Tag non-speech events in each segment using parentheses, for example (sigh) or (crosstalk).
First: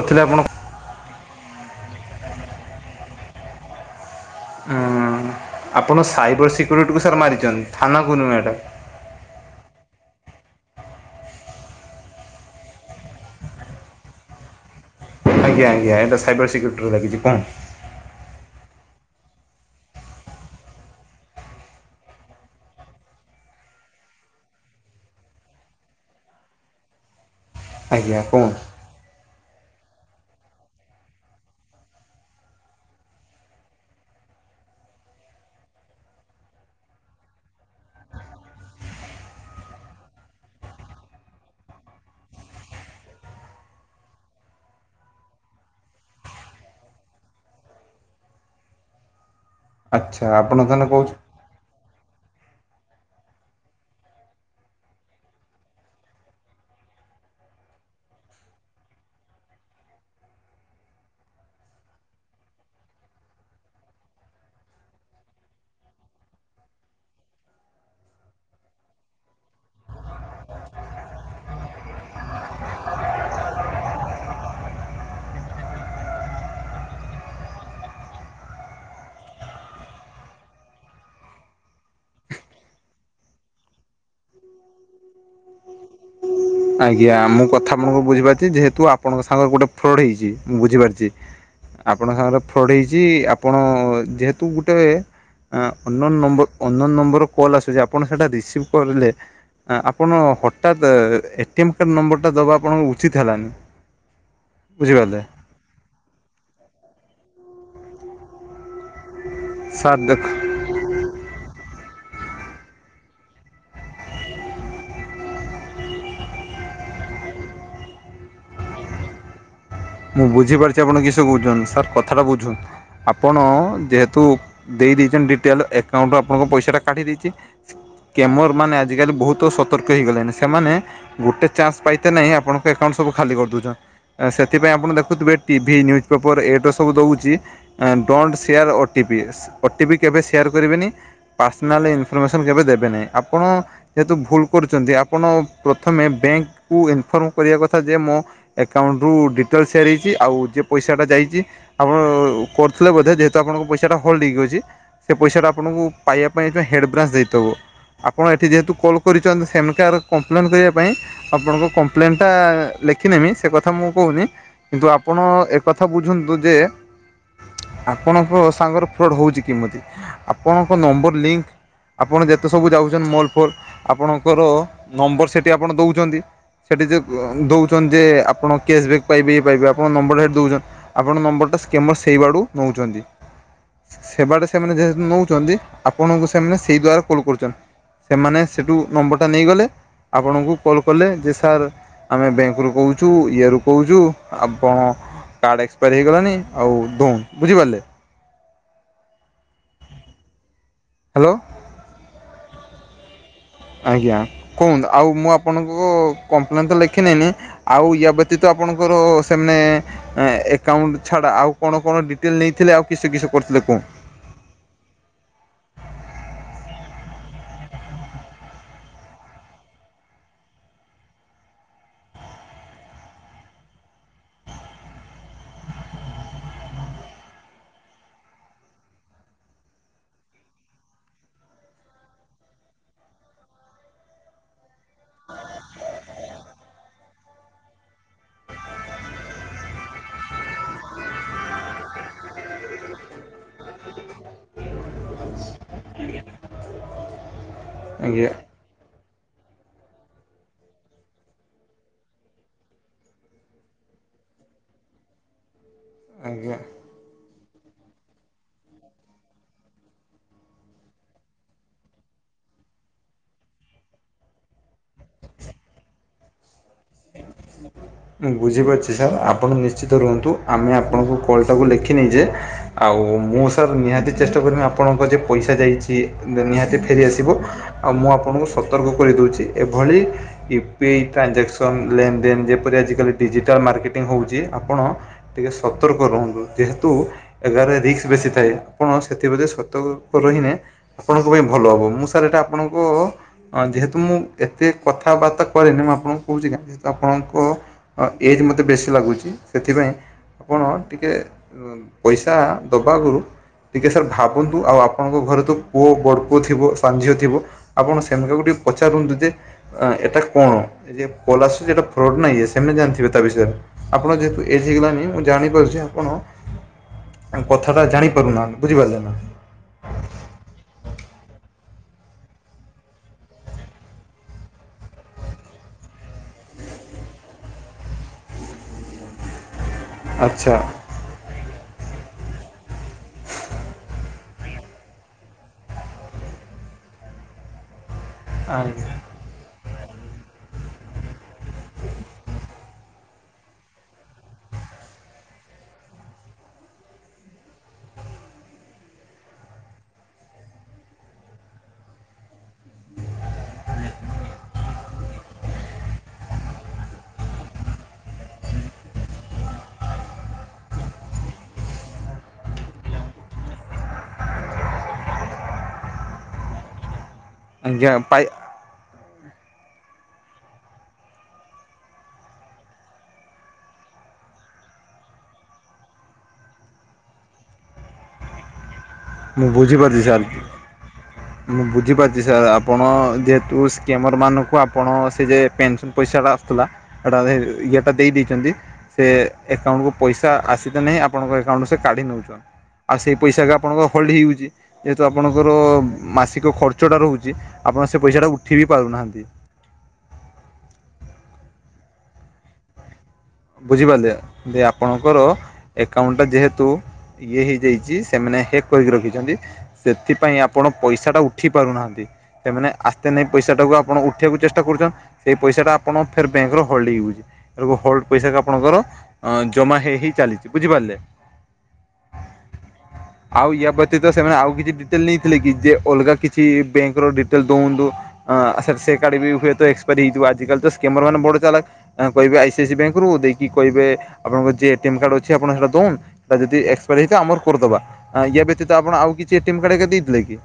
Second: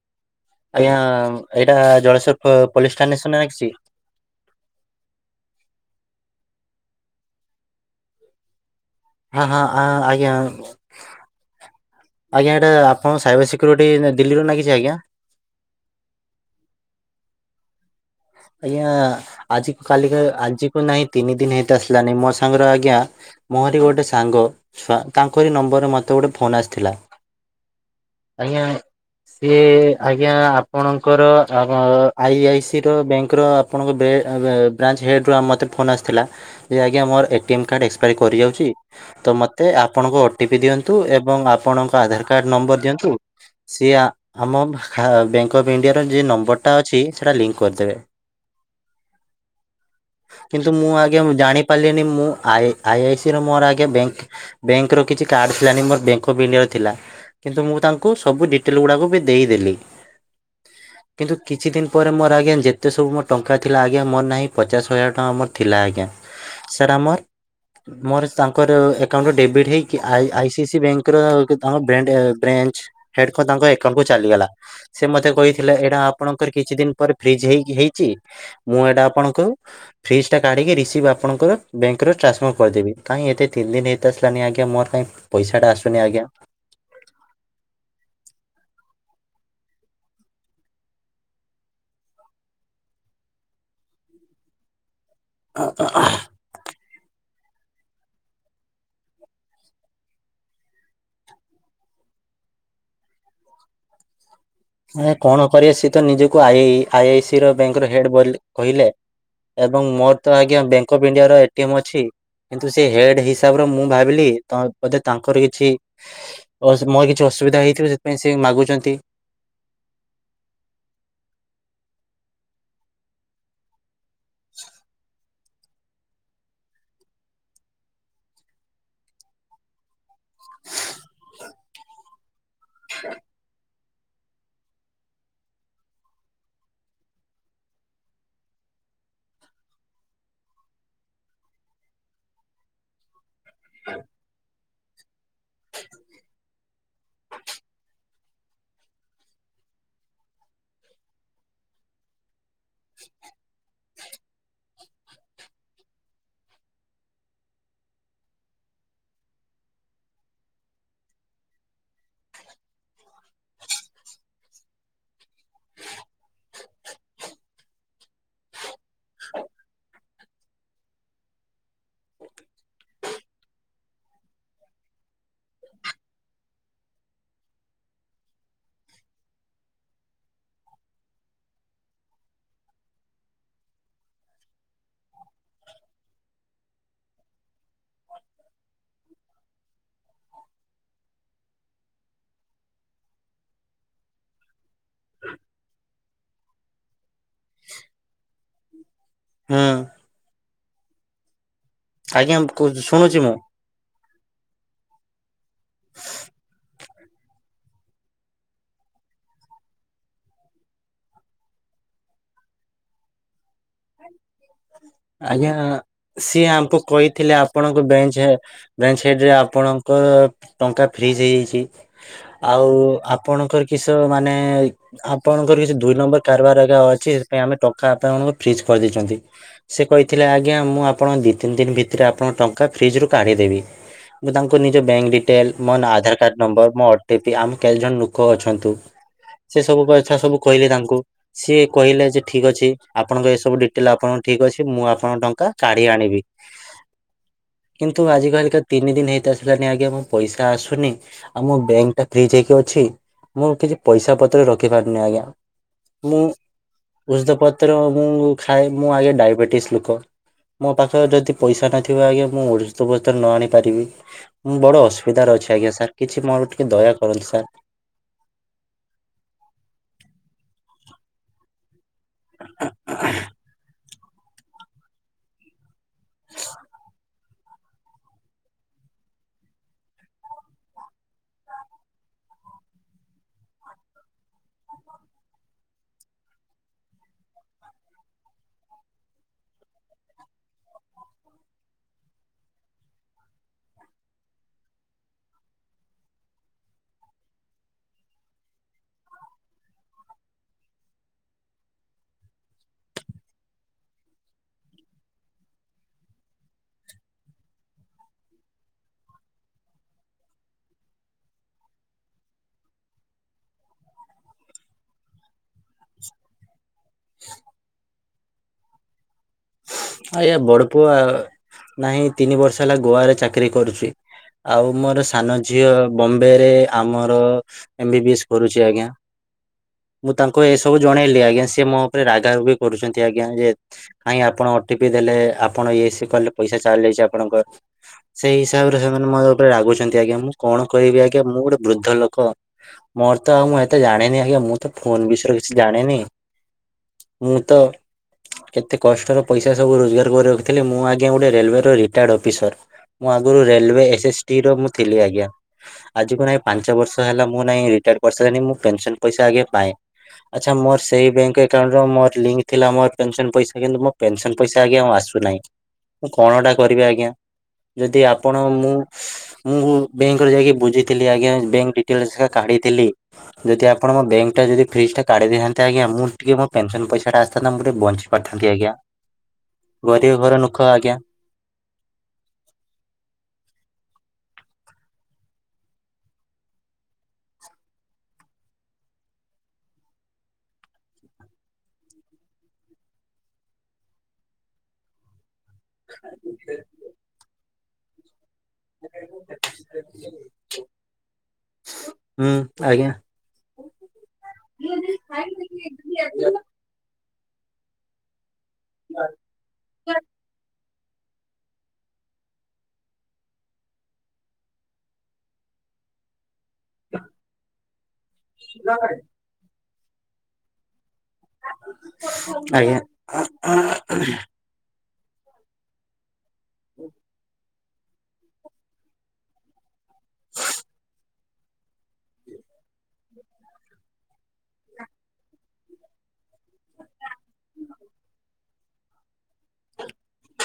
କରିଥିଲେ ଆପଣ ଆଜ୍ଞା! ଏଇଟା ଜଳେସ୍ୱର ପୋ ପୋଲିସ ଷ୍ଟନସୁନା ଆଇଚି? ଊଁ ଆପଣ ସାଇବର ସିକ୍ୟୁରିଟିକୁ ସାର୍ ମାରିଛନ୍ତି ଥାନାକୁ ନୁହେଁ ଏଟା ହଁ, ହଁ, ଆ -ଆଜ୍ଞା! ଆଜ୍ଞା! ଏଇଟା ଆପଣ ସାଇବର ସିକ୍ୟୁରିଟି ନା ଦିଲ୍ଲୀରୁ ନାଗିଚି ଆଜ୍ଞା? ଆଜ୍ଞା! ଆଜ୍ଞା ଏଇଟା ସାଇବର ସିକ୍ୟୁରିଟିରେ ଲାଗିଚି ତା ଆଜ୍ଞା! ଆଜି କାଲି କା ଆଜି କୁ ନାଇ ତିନି ଦିନି ହେଇତେ ଆସିଲାନି ମୋ ସାଙ୍ଗର ଆଜ୍ଞା ମୋହରି ଗୋଟେ ସାଙ୍ଗ ଛୁଆ ତାଙ୍କରି ନମ୍ବରରେ ମୋତେ ଗୋଟେ ଫୋନ୍ ଆସିଥିଲା। ଆଜ୍ଞା। ସିଏ ଆଜ୍ଞା ଆପଣଙ୍କର (unintelligible) ଆଇ ଆଇ ସି ତ ବ୍ୟାଙ୍କର ଆପଣଙ୍କ ବେ ଆ (unintelligible) ବ୍ରାଞ୍ଚ ହେଡ଼ ରୁ ଆ ମତେ ଫୋନ୍ ଆସଥିଲା। ଏ ଆଜ୍ଞା ମୋର ଏଟିଏମ୍ କାର୍ଡ଼ ଏକ୍ସପାୟାରି କରିଯାଉଚି ତ ମତେ ଆପଣଙ୍କ ଓଟିପି ଦିଅନ୍ତୁ ଏବଂ ଆପଣଙ୍କ ଆଧାର କାର୍ଡ଼ ନମ୍ବର ଦିଅନ୍ତୁ। ସିଏ ଆ ଆମ ବ ହା ବ୍ୟାଙ୍କ ଅଫ୍ ଇଣ୍ଡିଆର ଯେ ନମ୍ବରଟା ଅଛି ସେଟା ଲି କରିଦେବେ ଆଚ୍ଛା ଆପଣ କିନ୍ତୁ ତାହେଲେ ମୁଁ କହୁଛ ଆଜ୍ଞା ମୁଁ ଜାଣି ପାଲିନି ମୁଁ ଆଇ ଆଇ ଆଇ ସି ର ମୋର ଆଜ୍ଞା ବେଙ୍କ୍ ବେଙ୍କର କିଛି କାର୍ଡ ଥିଲାନି ମୋର ବ୍ୟାଙ୍କ ଅଫ୍ ଇଣ୍ଡିଆ ର ଥିଲା। କିନ୍ତୁ ମୁଁ ତାଙ୍କୁ ସବୁ ଡିଟେଲ୍ ଗୁଡ଼ାକୁ ବି ଦେଇଦେଲି। କିନ୍ତୁ କିଛି ଦିନି ପରେ ମୋ ଆଜ୍ଞା ଯେତେ ସବୁ ମୋ ଟଙ୍କା ଥିଲା ଆଜ୍ଞା ମୋର ନାଇଁ ପଚାଶ୍ ହଜାର ଟଙ୍କା ମୋର ଥିଲା ଆଜ୍ଞା। ସାର୍ ଆମର୍ ମୋରସ୍ ତାଙ୍କର ଏକାଉଣ୍ଟୁ ଡେବିଡି ହେଇକି ଆଇ ଆଇ ସି ସି ବ୍ୟାଙ୍କର (unintelligible) ବ୍ୟାଣ୍ଡେ ବ୍ରାଞ୍ଚ ହେଡକ ତାଙ୍କ ଏକାଉଣ୍ଟ କୁ ଚାଲିଗଲା ସେ ମତେ କହିଥିଲେ ଏଟା ଆପଣଙ୍କର କିଛି ଦିନ୍ ପରେ ଫ୍ରିଜ୍ ହେଇକି ହେଇଚି ମୁଁ ଏଟା ଆପଣଙ୍କୁ ଫ୍ରିଜ୍ ଟା କାଢ଼ିକି ରିସିଭ୍ ଆପଣଙ୍କର ବ୍ୟାଙ୍କର ଟ୍ରାନ୍ସଫରମ କରଦେବି କାଇଁ ଏତେ ତିନି ଦିନ ହେଇତ ଆସିଲାନି ଆଜ୍ଞା ମୋର କାଇଁ ପଇସା ଟା ଆସୁନି ଆଜ୍ଞା? ଆଜ୍ଞା ମୁଁ କଥା ଆପଣୁଙ୍କୁ ବୁଝି ପାରୁଚି ଯେହେତୁ ଆପଣଙ୍କ ସାଙ୍ଗର ଗୋଟେ ଫ୍ରଡ ହେଇଚି ମୁଁ ବୁଝିପାରୁଚି। ଆପଣଙ୍କ ସାଙ୍ଗରେ ଫ୍ରଡ୍ ହେଇଚି ଆପଣ ଯେହେତୁ ଗୁଟେ ଆଁ unknown number unknown number call ଆସୁଚି ଆପଣ ସେଟା ରିସିଭ୍ କରିଲେ ଆଁ ଆପଣ ହଟାତ୍ ଏ ଟିଏମ୍ କାର୍ଡ଼ ନମ୍ବରଟା ଦେବା ଆପଣ (unintelligible) ଉଚିତ ହେଲାନି। (unintelligible) ବୁଝିପାରିଲେ। କଣ କରିବେ ସିଏ ତ ନିଜକୁ ଆଇ ଆଇ ଆଇ ସି ର ବ୍ୟାଙ୍କ୍ ର ହେଡ ବୋଲି କହିଲେ ଏବଂ ସାର୍ ମୋର ଦେଖ ତ ଆଜ୍ଞା ବ୍ୟାଙ୍କ ଅଫ୍ ଇଣ୍ଡିଆର ଏଟି ଏମ୍ ଅଛି। କିନ୍ତୁ ସେ ହେଡ୍ ହିସାବର ମୁଁ ଭାବିଲି ତ ବୋଧେ ତାଙ୍କର କିଛି (unintelligible) ମୋଅ କିଛି ଅସୁବିଧା ହେଇଥିବ ସେଥପାଇଁ ସେ ମାଗୁଚନ୍ତି। ମୁଁ ବୁଝିପାରୁଚି ଆପଣ କିସ କହୁଚନ୍ ସାର୍ କଥାଟା ବୁଝ ଆପଣ ଯେହେ ତୁ ଦେଇ ଦେଇଚନ୍ ଡିଟେଲ୍ ଏକ୍ କାଉଁପା ଆପଣଙ୍କ ପଇସାଟା କାଟି ଦେଇଚି କେମର ମାନେ ଆଜିକାଲି ବହୁତ ସତର୍କ ହେଇଗଲେଣି। ସେମାନେ ଗୋଟେ ଚାଚ୍ସ୍ ପାଇତେ ନାଇଁ ଆପଣଙ୍କ ଏକାଉଣ୍ଟ୍ ସବୁ ଖାଲି କରିଦଉଚ ଆ ସେ ଥିପାଇଁ ଆପଣ ଦେଖୁତୁବେ ଟିଭି, ନ୍ୟୁଜ୍ ପେପର ଏଡର ସବୁ ଦଉଚି ଆଁ ଡଣ୍ଟ୍ ସେୟାର ଓଟିପି ସ୍ ଓଟିପି କେବେ ସେୟାର କରିବେନି। ପାର୍ସନାଲ୍ ଇନଫର୍ମେସନ୍ କେବେ ଦେବେ ନେଇଁ ଆପଣ ଯେହେତୁ ଭୁଲ୍ କରୁଚନ୍ତି ଆପଣ ପ୍ରଥମେ ବ୍ୟାଙ୍କ୍ କୁ ଇନଫର୍ମ କରିବା କଥା ଯେ ମୋ ଏକାଉଣ୍ଟୁ ଡି ତ ସେୟାର୍ ହେଇଚି ଆଉ ଯେ ପଇସାଟା ଯାଇଚି ଆପ (unintelligible) କରୁଥୁଲେ ବୋଧେ ଯେହେତୁ ଆପଣଙ୍କ ପଇସାଟା ହୋଲଡ୍ ହେଇକି ଅଚି ସେ ପଇସାଟା ଆପଣଙ୍କୁ ପାଇବା ପାଇଁ ତ ହେଡ୍ ବ୍ରାଞ୍ଚ୍ ଦେଇ ତବ। ଆପଣ ଏଠି ଯେହେତୁ କଲ୍ କରିଚନ୍ ସେନକା ଆଡୁ କମ୍ପ୍ଲେନ୍ ଦେଇଆ ପାଇଁ ଆପଣଙ୍କ କମ୍ପ୍ଲେନ୍ ଟା ଲେଖିନେମି ସେ କଥା ମୁଁ କୋଉନି। କିନ୍ତୁ ଆପଣ ଏକଥା ବୁଝନ୍ ଦୁ ଯେ ଆପଣଙ୍କ ସାଙ୍ଗର ଫ୍ରଡ ହଉଚି କିମିତି ଆପଣଙ୍କ ନମ୍ବର ଲିଙ୍କ୍ ଆପଣ ଯେତେ ସବୁ ଯାଉଚନ୍ ମଲ ଫଲ ଆପଣଙ୍କର ନମ୍ବର ସେଠି ଆପଣ ଦଉଚନ୍ତି। ସେଠି ଯେ ଅ ଦଉଚନ୍ ଯେ ଆପଣ କେସ୍ (unintelligible) ପାଇବେ ଇ ପାଇବେ ଆପଣ ନମ୍ବର (unintelligible) ଦଉଚନ୍ ଆପଣ ନମ୍ବରଟା ସ୍କେମର ସେଇ ୱାଡୁ ନଉଚନ୍ତି। ସେବାଟେ ସେମାନେ ଯେହେତୁ ନଉଚନ୍ତି ଆପଣଙ୍କୁ ସେମନେ ସେଇ ଦ୍ଵାର କଲ୍ କରୁଚନ୍। ସେମାନେ ସେଟୁ ନମ୍ବରଟା ନେଇଗଲେ ଆପଣଙ୍କୁ କଲ୍ କଲେ ଯେ ସାର୍ ଆମେ ବ୍ୟାଙ୍କରୁୁ କହୁଚୁ ଇୟା ରୁ କହୁଚୁ ଆପଣ କାର୍ଡ଼ ଏକ୍ସପାର୍ ହେଇଗ (unintelligible) ଣିି ଆଉ ଦୋନ୍ ବୁଝିପାରଲେ। ହୁଁ ହାଲୋ। ଆଜ୍ଞା କୁହୁ ଶୁଣୁଚି ମୁଁ। ଆଜ୍ଞା କୁହନ୍ତୁ ଆଉ ମୁଁ ଆପଣଙ୍କୁ କମ୍ପ୍ଲେନ୍ ତ ଲେଖିନେନି। ଆଉ ୟା ବ୍ୟତୀତ ଆପଣଙ୍କର ସେ ମନେ। ଏଁ ଏକାଉଣ୍ଟ ଛାଡା ଆଉ କଣ କଣ ଡିଟେଲ ନେଇଥିଲେ ଆଉ କିସ କିସ କରିଥିଲେ କୁହ। ଆଜ୍ଞା ସିଏ ଆମକୁ କହିଥିଲେ ଆପଣଙ୍କ ବ୍ୟାଙ୍କ ଚେ ବ୍ୟାଙ୍କ ସାଇଟ ରେ ଆପଣଙ୍କର ଟଙ୍କା ଫ୍ରିଜ ହେଇଯାଇଛି। ଆଉ ଆପଣଙ୍କର କିସ ମାନେ। ଆପଣଙ୍କର କିଛି ଦୁଇ ନମ୍ବର କାରବାର ଘରିକା ଅଛି ସେଥିପାଇଁ ଆମେ ଟଙ୍କା ଆପଣଙ୍କୁ ଫ୍ରିଜ୍ କରି ଦେଇଚନ୍ତି। ସେ କହିଥିଲେ ଆଜ୍ଞା ମୁଁ ଆପଣ ଦି ତିନ ଦିନ ଭିତରେ ଆପଣଙ୍କ ଟଙ୍କା ଫ୍ରିଜ୍ ରୁ କାଢ଼ିଦେବି। ମୁଁ ତାଙ୍କ ନିଜ ବ୍ୟାଙ୍କ ଡିଟେଲ ମୋନ ଆଧାର କାର୍ଡ ନମ୍ବର ମୋ ଓଟିପି ଆମ କେତେ ଜଣ ଲୁକ ଅଛନ୍ତୁ। ସେ ସବୁ ବାଛା ସବୁ କହିଲେ ତାଙ୍କୁ। ସିଏ କହିଲେ ଯେ ଠିକ ଅଛି ଆପଣଙ୍କ ଏସବୁ ଡିଟେଲ ଆପଣ। ଠିକ ଅଛି ମୁଁ ଆପଣଙ୍କ ଟଙ୍କା କାଢି ଆଣିବି କିନ୍ତୁ ଆଜି ଆଜ୍ଞା କାଲିକା ତିନି ଦିନ ହେଇତ ଆସିଲାନି ଆଜ୍ଞା ମୋ ପଇସା ଆସୁନି ଆଉ ମୋ ବ୍ୟାଙ୍କ ଟା ଫ୍ରିଜ ହେଇକି ଅଛି। ମୁଁ କିଛି ପଇସା ପତ୍ର ରଖିପାରୁନି ଆଜ୍ଞା। ମୁଁ ଆଜ୍ଞା ଉଷୁଦ ପତ୍ର ମୁଁ ଖାଏ ମୁଁ ଆଜ୍ଞା ଡାଇବେଟିସ ଲୁକ। ମୋ ପାଖରେ ଯଦି ପଇସା ନଥିବ ଆଜ୍ଞା ମୁଁ ଔଷଧ ପତ୍ର ନ ଆଣିପାରିବି। ମୁଁ ବଡ ଅସୁବିଧାରେ ଅଛି ଆଜ୍ଞା ସାର୍ କିଛି ମୋର ଟିକେ ଦୟା କରନ୍ତୁ ସାର୍। (inaudible) ମୁଁ ବୁଝିପାରୁଚି ସାର୍ ଆପଣ ନିଶ୍ଚିତ ରୁହନ୍ତୁ ଆମେ ଆପଣଙ୍କୁ। ଫଲ୍ ଟାକୁ ଲେଖି ନେଇଚେ ଆଉ ମୁଁ ସାର୍ ନିହାତି। ଚେଷ୍ଟା କରମି ଆପଣଙ୍କ ଯେ ପଇସା ଯାଇଛି ନିହାତି ଫେରିଆସିବ। ଆଉ ମୁଁ ଆପଣଙ୍କୁ ସତର୍କ କରିଦଉଚି ଏଭଳି। ୟୁପିଆଇ ଟ୍ରାଞ୍ଜାକ୍ସନ ଲେନ ଦେନ ଯେପରି ଆଜିକାଲି ଡିଜିଟାଲ ମାର୍କେଟିଙ୍ଗ ହଉଚି ଆପଣ। ଟିକେ ସତର୍କ ରୁହନ୍ତୁ ଯେହେତୁ। ଏଗାରେ ରିକ୍ସ ବେଶୀ ଥାଏ ଆପଣ ସେଥିପ୍ରତି ସତର୍କ ରହିନେ। ଆପଣଙ୍କ ପାଇଁ ଭଲ ହବ, ମୁଁ ସାର୍ ଏଟା ଆପଣଙ୍କୁ। ହଁ ଯେହେତୁ ମୁଁ ଏତେ କଥାବାର୍ତ୍ତା କରେନି, ମୁଁ ଆପଣଙ୍କୁ କହୁଛି କାହିଁ ଯେହେତୁ ଆପଣଙ୍କୁ। ଅ ଏଜ୍ ମୋତେ ବେଶୀ ଲାଗୁଛି, ସେଥିପାଇଁ ଆପଣ ଟିକେ। ପଇସା ଦବା ଆଗରୁ। ଟିକେ ସାର୍ ଭାବନ୍ତୁ ଆଉ ଆପଣଙ୍କ ଘରେ ତ ପୁଅ ବଡ଼ ପୁଅ ଥିବ ସାନ ଝିଅ ଥିବ। ଆପଣ ସେମାନକୁ ଟିକେ ପଚାରନ୍ତୁ ଯେ ଏଟା କଣ, ଏ କଲ ଆସୁଛି ଏଟା ଫ୍ରଡ ନା ଇଏ ସେ। ସେମାନେ ଜାଣିଥିବେ ତା ବିଷୟରେ, ଆପଣ ଯେହେତୁ ଏଜ ହେଇଗଲାନି ମୁଁ ଜାଣିପାରୁଛି। ଯେ ଆପଣ କଥା ଟା ଜାଣି ପାରୁନାହାନ୍ତି, ବୁଝିପାରିଲେ ନା। ଆଜ୍ଞା ବଡପୁଅ ନାହିଁ ତିନି ବର୍ଷ ହେଲା ଗୋଆରେ ଚାକିରୀ କରୁଛି। ଆଉ ମୋର ସାନ ଝିଅ ବମ୍ବେ ରେ ଆମର। ଏମ ବି ବି ଏସ୍ କରୁଛି ଆଜ୍ଞା ମୁଁ ତାଙ୍କୁ ଆଚ୍ଛା ଏସବୁ। ଜଣେଇଲି ଆଜ୍ଞା ସିଏ ମୋ ଉପରେ ରାଗା ରୁଗି କରୁଛନ୍ତି ଆଜ୍ଞା ଯେ କାଇଁ ଆପଣ। ଟିପି ଦେଲେ ଆପଣ ଇଏ ସିଏ କଲେ ପଇସା ଚାଲି ଯାଇଛି ଆପଣଙ୍କର ସେଇ ହିସାବ ରେ ଆଜ୍ଞା ସେମାନେ ମୋର। ରେ ରାଗୁଛନ୍ତି ଆଜ୍ଞା ମୁଁ କଣ କହିବି ଆଜ୍ଞା, ମୁଁ ଗୋଟେ ବୃଦ୍ଧ ଲୋକ। ମୋର ତ ଆଉ ମୁଁ ଏତେ ଜାଣିନି ଆଜ୍ଞା, ମୁଁ ତ ଫୋନ ବିଷୟରେ କିଛି ଜାଣିନି। ମୁଁ ତ, କେତେ କଷ୍ଟରେ। ପଇସା ସବୁ ରୋଜଗାର କରି ରଖିଥିଲି। ମୁଁ ଆଜ୍ଞା ଗୋଟେ ରେଲୱେ ର ରିଟାର୍ଡ ଅଫିସର। ମୁଁ ଆଗରୁ ରେଲୱେ ଏସ୍ ଏସ୍ ଟି ର ମୁଁ ଥିଲି ଆଜ୍ଞା। ଆଜି କୁ ନାଇଁ ପାଞ୍ଚ ବର୍ଷ ହେଲା ମୁଁ ନାଇଁ ରିଟାୟାଡ କରିସାଇଲିଣି ମୁଁ ପେନସନ ପଇସା ଆଜ୍ଞା ପାଏ। ଆଚ୍ଛା ମୋର ସେଇ ବ୍ୟାଙ୍କ ଏକାଉଣ୍ଟ ରୁ ମୋର ଲିଙ୍କ୍ ଥିଲା ମୋର ପେନସନ ପଇସା କିନ୍ତୁ ମୋ। ପେନସନ ପଇସା ଆଜ୍ଞା ଆଉ ଆସୁନାହିଁ, ମୁଁ କଣଟା କରିବି ଆଜ୍ଞା ଆଜ୍ଞା ଯଦି ପାଇ ଆପଣ ମୁଁ। ମୁଁ ବେଙ୍କରେ ଯାଇକି ବୁଝିଥିଲି ଆଜ୍ଞା ବେଙ୍କ ଡିଟେଲସ୍‌ କାଢିଥିଲି। ଯଦି ଆପଣ ମୋ ବେଙ୍କ ଟା ଯଦି ଫ୍ରିଜ ଟା କାଢି ଦେଇ ଥାନ୍ତେ ଆଜ୍ଞ ମୁଁ ଟିକେ ମୋ ପେନ୍‌ସନ ପଇସା ଟା ଆସିଥାନ୍ତି। ମୁଁ ଟିକେ ବଞ୍ଚି। ପାରିଥାନ୍ତି ଆଜ୍ଞା। ମୁଁ ବୁଝିପାରୁଚି ଗରିବ ସାର୍। ଘର ନୁଖ ଆଜ୍ଞା। ମୁଁ ବୁଝିପାରୁଚି ସାର୍ ଆପଣ ଯେହେତୁ ସ୍କେମର ମାନଙ୍କୁ ଆପଣ ସେ ଯେ ପେନସନ୍ ପଇସା ଟା ଆସୁଥିଲା ହେଟା ଇଏଟା ଦେଇ ଦେଇଚନ୍ତି। ସେ ଏକାଉଣ୍ଟକୁ ପଇସା ଆସିତ ନାଇ ଆପଣଙ୍କ ଏକାଉଣ୍ଟରୁ ସେ କାଢ଼ି ନଉଛନ୍ତି। ଆଉ ସେଇ ପଇସା ବି ଆପଣଙ୍କ ଫଲ୍ଟ ହେଇଯାଉଚି ଯେହେତୁ ଆପଣଙ୍କର ମାସିକ ଖର୍ଚ୍ଚଟା ରହୁଚି ଆପଣ ସେ ପଇସାଟା କୁ ଉ ଉଠିବି ପାରୁନାହାନ୍ତି। ହୁଁ ଆଜ୍ଞା। ବୁଝିପାରିଲେ ଯେ ଆପଣଙ୍କର ଏକାଉଣ୍ଟ ଟା ଯେହେତୁ ଇଏ ହେଇଯାଇଚି ସେମାନେ ହେକ୍ କରିକି ରଖିଛନ୍ତି। ସେଥିପାଇଁ ଆପଣ ପଇସା ଟା ଉଠି ପାରୁନାହାନ୍ତି। ସେମାନେ ଆସ୍ତେ ନେଇ ପଇସା ଟାକୁ ଆପଣ ଉଠେଇବାକୁ ଚେଷ୍ଟା କରୁଛନ ସେଇ ପଇସାଟା ଆପଣ ଫିର ବ୍ୟାଙ୍କରୁ ହୋଲ୍ଡ ହେଇଯାଉଚି ତେଣୁ ହୋଲ୍ଡ ପଇସା ବି ଆପଣଙ୍କର ଅ ଜମା ହେଇ ହେଇ ଚାଲିଚି ବୁଝିପାରିଲେ ଆଜ୍ଞା। ଆଉ ୟା ବ୍ୟତୀତ ସେମାନେ ଆଉ କିଛି ଦି ତିଲ୍ ନେଇଥିଲେ କି ଯେ ଅଲଗା କିଛି ବ୍ୟାଙ୍କ ର ଡିଟେଲ ଦଉନ୍ଦୁ ଆସେସେ ଏକାଡେମି ହୁଏତ ଏକ୍ସପାରି ହେଇଥିବ ଆଜିକାଲି ତ ସ୍କେମର ମାନେ ବଡ ଚାଲାକ୍। ଆଁ କହିବେ ଆଇ ସି ଆଇ ସି ବ୍ୟାଙ୍କରୁ ଦେଇକି କହିବେ ଆପଣଙ୍କ ଯେ ଏଟିଏମ୍ କାଡ୍‌ ଅଛି ଆପଣ ହେଟା ଦୋଉନ୍‌ ତା ଯଦି ଏକ୍ସପାର ହେଇଥିବ ଆମର କରିଦେବା ୟା ବ୍ୟତୀତ ଆପଣ ଆଉ କିଛି ଏଟିଏମ୍ କାର୍ଡ ଏକା ଦେଇଥିଲେ କି?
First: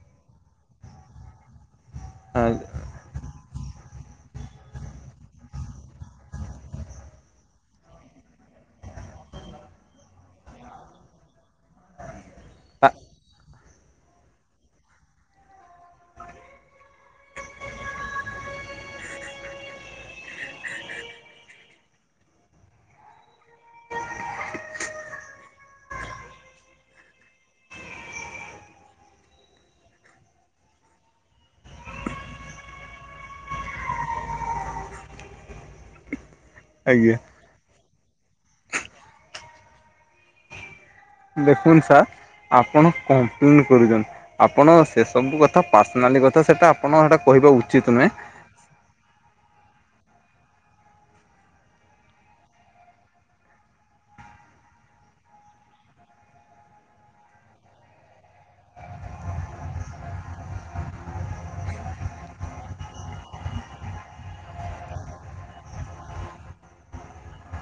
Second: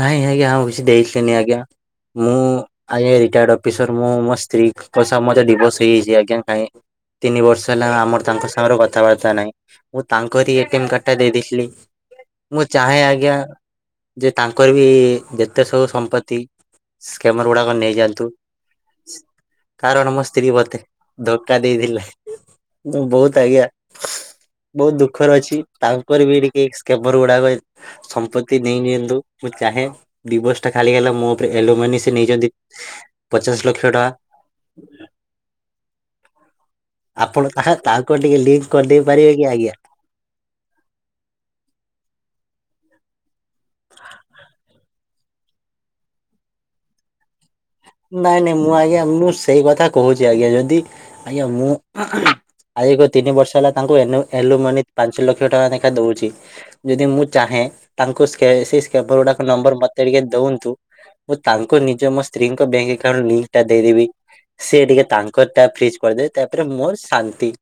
ନାଇଁ ଆଜ୍ଞା ଆଉ କିଛି ଦେଇଥିନି ଆଜ୍ଞା ମୁଁ ଆଜ୍ଞା ରିଟାୟାର୍ଡ ଅଫିସର ମୁଁ ମୋ ସ୍ତ୍ରୀ ଙ୍କ ସହ ମୋର ଡିଭୋର୍ସ ହେଇଯାଇଛି ଆଜ୍ଞା କାଇଁ ତିନି ବର୍ଷ ହେଲା ଆମର ତାଙ୍କ ସାଙ୍ଗରେ କଥାବାର୍ତ୍ତା ନାଇ। ମୁଁ ତାଙ୍କରି ଏଟି ଏମ୍ କାର୍ଡ ଟା ଦେଇ ଦେଇଥିଲି ମୁଁ ଚାହେଁ ଆଜ୍ଞା ଯେ ତାଙ୍କର ବି ଯେତେ ସବୁ ସମ୍ପତ୍ତି ସ୍କେମର ଗୁଡାକ ନେଇଯାଆନ୍ତୁ। କାରଣ ମୋ ସ୍ତ୍ରୀ ମୋତେ ଧୋକା ଦେଇଦେଲେ। ମୁଁ ବୋହୁତ ଆଜ୍ଞା ବହୁତ ଦୁଃଖର ଅଛି ତାଙ୍କର ବି ଟିକେ ସ୍କାମର ଗୁଡାକ ସମ୍ପତି ତି ନେଇ ନିିଅନ୍ତୁ ମୁଁ ଚାହେଁ ଡିବୋସ ଟା ଖାଲି ହେଲା ମୋ ଉପରେ ଆଲୁମିନି ସେ ନେଇଚନ୍ତି ପଚାଶ ଲକ୍ଷ ଟଙ୍କା। ଆଗୀ ଆପଣ ଆହା ତାଙ୍କ ଟିକେ ଲିଙ୍କ କରିଦେଇ ପାରିବେ କି ଆଜ୍ଞା ଦେଖନ୍ତୁ ସାର୍ ଆପଣ କମ୍ପ୍ଲେନ୍ କରୁଚନ୍ତି। ଆପଣ ସେ ସବୁ କଥା ପାର୍ସନାଲି କଥା ସେଟା ଆପଣ ସେଟା କହିବା ଉଚିତ ନୁହେ। ନାଇଁ ନାଇଁ ମୁଁ ଆଜ୍ଞା ମୁଁ ସେଇ କଥା କହୁଚି ଆଜ୍ଞା ଯଦି ଆଜ୍ଞା ମୁଁ ଆଜିକୁ ତିନି ବର୍ଷ ହେଲା ତାଙ୍କୁୁ ଏନୋ ଏଲୁମୋନିକ ପାଞ୍ଚ ଲକ୍ଷ ଟଙ୍କା ନେଖା ଦଉଚି। ଯଦି ମୁଁ ଚାହେଁ ତାଙ୍କୁ ସ୍କେ ସେ ସ୍କେବର ଗୁଡା ନମ୍ବର ମତେ ଟିକେ ଦୋଅନ୍ତୁ ମୁଁ ତାଙ୍କୁ ନିଜେ ମୋ ସ୍ତ୍ରୀଙ୍କ ବେଙ୍କ ଏକଉଣ୍ଟ ଲିଙ୍କ ଟା ଦେଇଦେବି। ସେ ଟିକେ ତାଙ୍କର ଟା ଫ୍ରିଜ୍ କରିଦେବେ ତାପରେ ମୋର ଶାନ୍ତି।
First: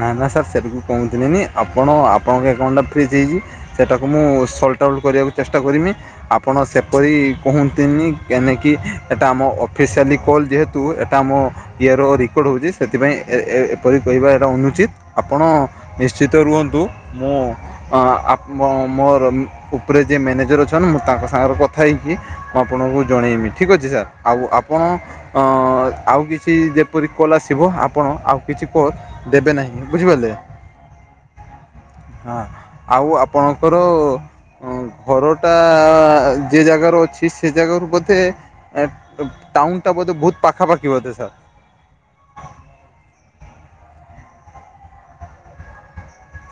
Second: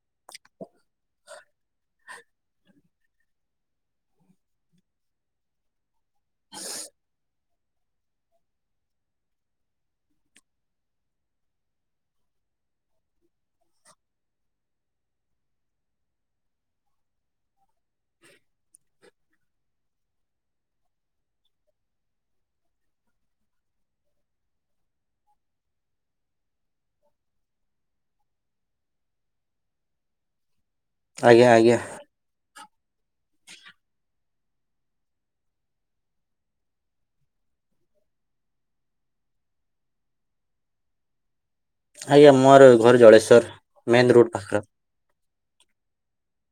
ନା ନା ସାର୍ ସେବିକୁ କୁହତିନିନି ଆପଣ ଆପଣଙ୍କ ଏକାଉଣ୍ଟଟା ଫ୍ରିଜ୍ ହେଇଚି ସେଟାକୁ ମୁଁ ସଲଟ ଆଉଟ୍ କରିବାକୁ ଚେଷ୍ଟା କରିମି। ଆପଣ ସେପରି କୁହନ୍ତିନି କେହିଁନାକି ଏଟା ଆମ ଅଫିସିଆଲି କଲ୍ ଯେହେତୁ ଏ ତା ଆମ ଇଏର ରେକର୍ଡ଼ ହେଉଚି ସେଥିପାଇଁ ଏ ଏ ଏପରି କହିବା ଏଟା ଅନୁଚିତ ଆପଣ ନିଶ୍ଚିତ ରୁହନ୍ତୁ ମୁଁ ଅ ଆପ ମୋ ମୋର ଉପରେ ଯିଏ ମ୍ୟାନେଜର୍ ଅଛନ୍ତିନ୍ ମୁଁ ତାଙ୍କ ସାଙ୍ଗରେ କଥା ହେଇକି ମୁଁ ଆପଣଙ୍କୁ ଜଣେଇବି ଠିକ୍ ଅଛି ସାର୍। ଆଉ ଆପଣ ଅ ଆଉ କିଛି ଯେପରି କଲ ଆସିବ ଆପଣ ଆଉ କିଛି କଲ୍ ଦେବେ ନାହିଁ ବୁଝିପାରିଲେ। ଆଜ୍ଞା ଆଜ୍ଞା। ହଁ ଆଉ ଆପଣଙ୍କର ହଁ ଘରଟା ଯେ ଜାଗାଗାର ଅଛି ସେ ଜାଗାରୁ ବୋଧେ ଏ ଟାଉନ ଟା ବୋଧେ ବହୁତ ପାଖାପାଖି ବୋଧେ ସାର୍? ଆଜ୍ଞା ମୋର ଘର ଜଳେଶ୍ୱର ମେନ୍ ରୋଡ ପାଖର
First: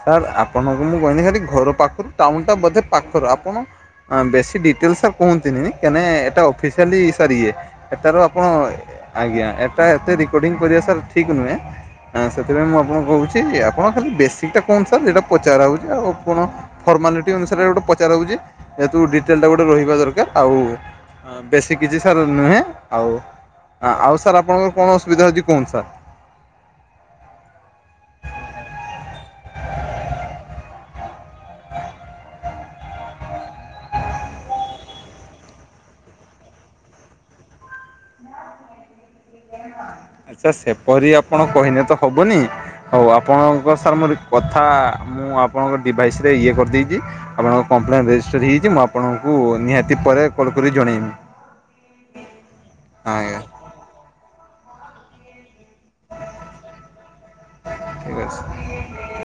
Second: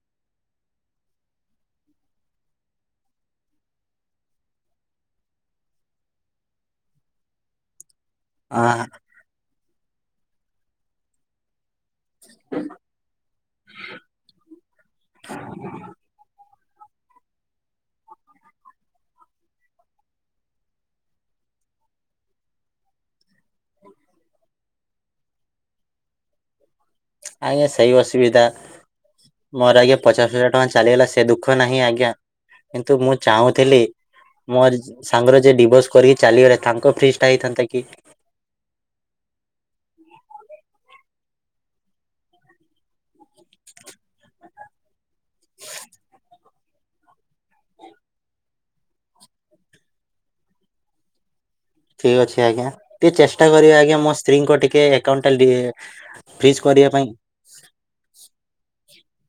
ସାର୍ ଆପଣଙ୍କୁ ମୁଁ କହିନି ଖାଲି ଘର ପାଖରୁ ଟାଉନ ଟା ବୋଧେ ପାଖରୁ ଆପଣ ବେଶୀ ଡିଟେଲ ସାର୍ କୁହନ୍ତିନି କାଇଁନା ଏଟା ଅଫିସିଆଲି ସୋରି ଏଟାର ହଁ ଆଜ୍ଞା ଏଟା ଏତେ ରେକର୍ଡିଂ କରିବା ସାର୍ ଠିକ୍ ନୁହେଁ। ହ ସେଥିପାଇଁ ମୁଁ ଆପଣଙ୍କୁ କହୁଚି ଆପଣ ଖାଲି ବେସିକ ଟା କୁହନ୍ତୁ ସାର୍ ଯଟା ପଚାର ହଉଚି ଆଉ କଣ ଫର୍ମାଲିଟି ଅନୁସାରେ ଗୋଟେ ପଚାର ହଉଚି ଯେହେତୁ ଡିଟେଲ୍ଟା ଗୋଟେ ରହିବା ଦରକାର ଆଉ ହ ବେଶୀ କିଛି ସାର୍ ନୁହେଁ ଆଉ ଆଉ ସାର୍ ଆପଣଙ୍କର କଣ ଅସୁବିଧା ହଉଚି କୁହନ୍ତୁ ସାର୍। ଆଜ୍ଞା ସେଇ ଅସୁବିଧା। ମୋର ଆଜ୍ଞା ପଚାଶ ହଜାର ଟଙ୍କା ଚାଲିଗଲା ସେ ଦୁଃଖ ନାହିଁ ଆଜ୍ଞା। କିନ୍ତୁ ମୁଁ ଚାହୁଁଥିଲି ମୋର ସାଙ୍ଗରେ ଯ ଡିଭୋର୍ସ କରିକି ଚାଲିଗଲେ ତାଙ୍କ ଫ୍ରିଜ୍ ଟା ହେଇଥାନ୍ତା କି? (inaudible) ଆଚ୍ଛା ସେପରି ଆପଣ କହିଲେ ତ ହବନି। ହଉ ଆପଣଙ୍କ ସାର୍ ମୋର ରି ତଥା ମୁଁ ଆପଣଙ୍କ ଡିଭାଇସ ରେ ଇଏ କରିଦେଇଚି। ଆପଣଙ୍କ କମ୍ପ୍ଲେନ୍ ରେଜିଷ୍ଟର ହେଇଚି। ମୁଁ ଆପଣଙ୍କୁ ନିହାତି ପରେ କଲ୍ କରି ଜଣେଇବି। ଠିକ୍ ଅଛି ଆଜ୍ଞା ଟିକେ ଆଜ୍ଞା ଚେଷ୍ଟା କରିବ ଆଜ୍ଞା ମସ୍ତେ ସ୍ତ୍ରୀଙ୍କ ଟିକେ ଏକାଉଣ୍ଟ ଟା ଲି ଫ୍ରିଜ କରିବା ପାଇଁ ଠିକ ଅଛି।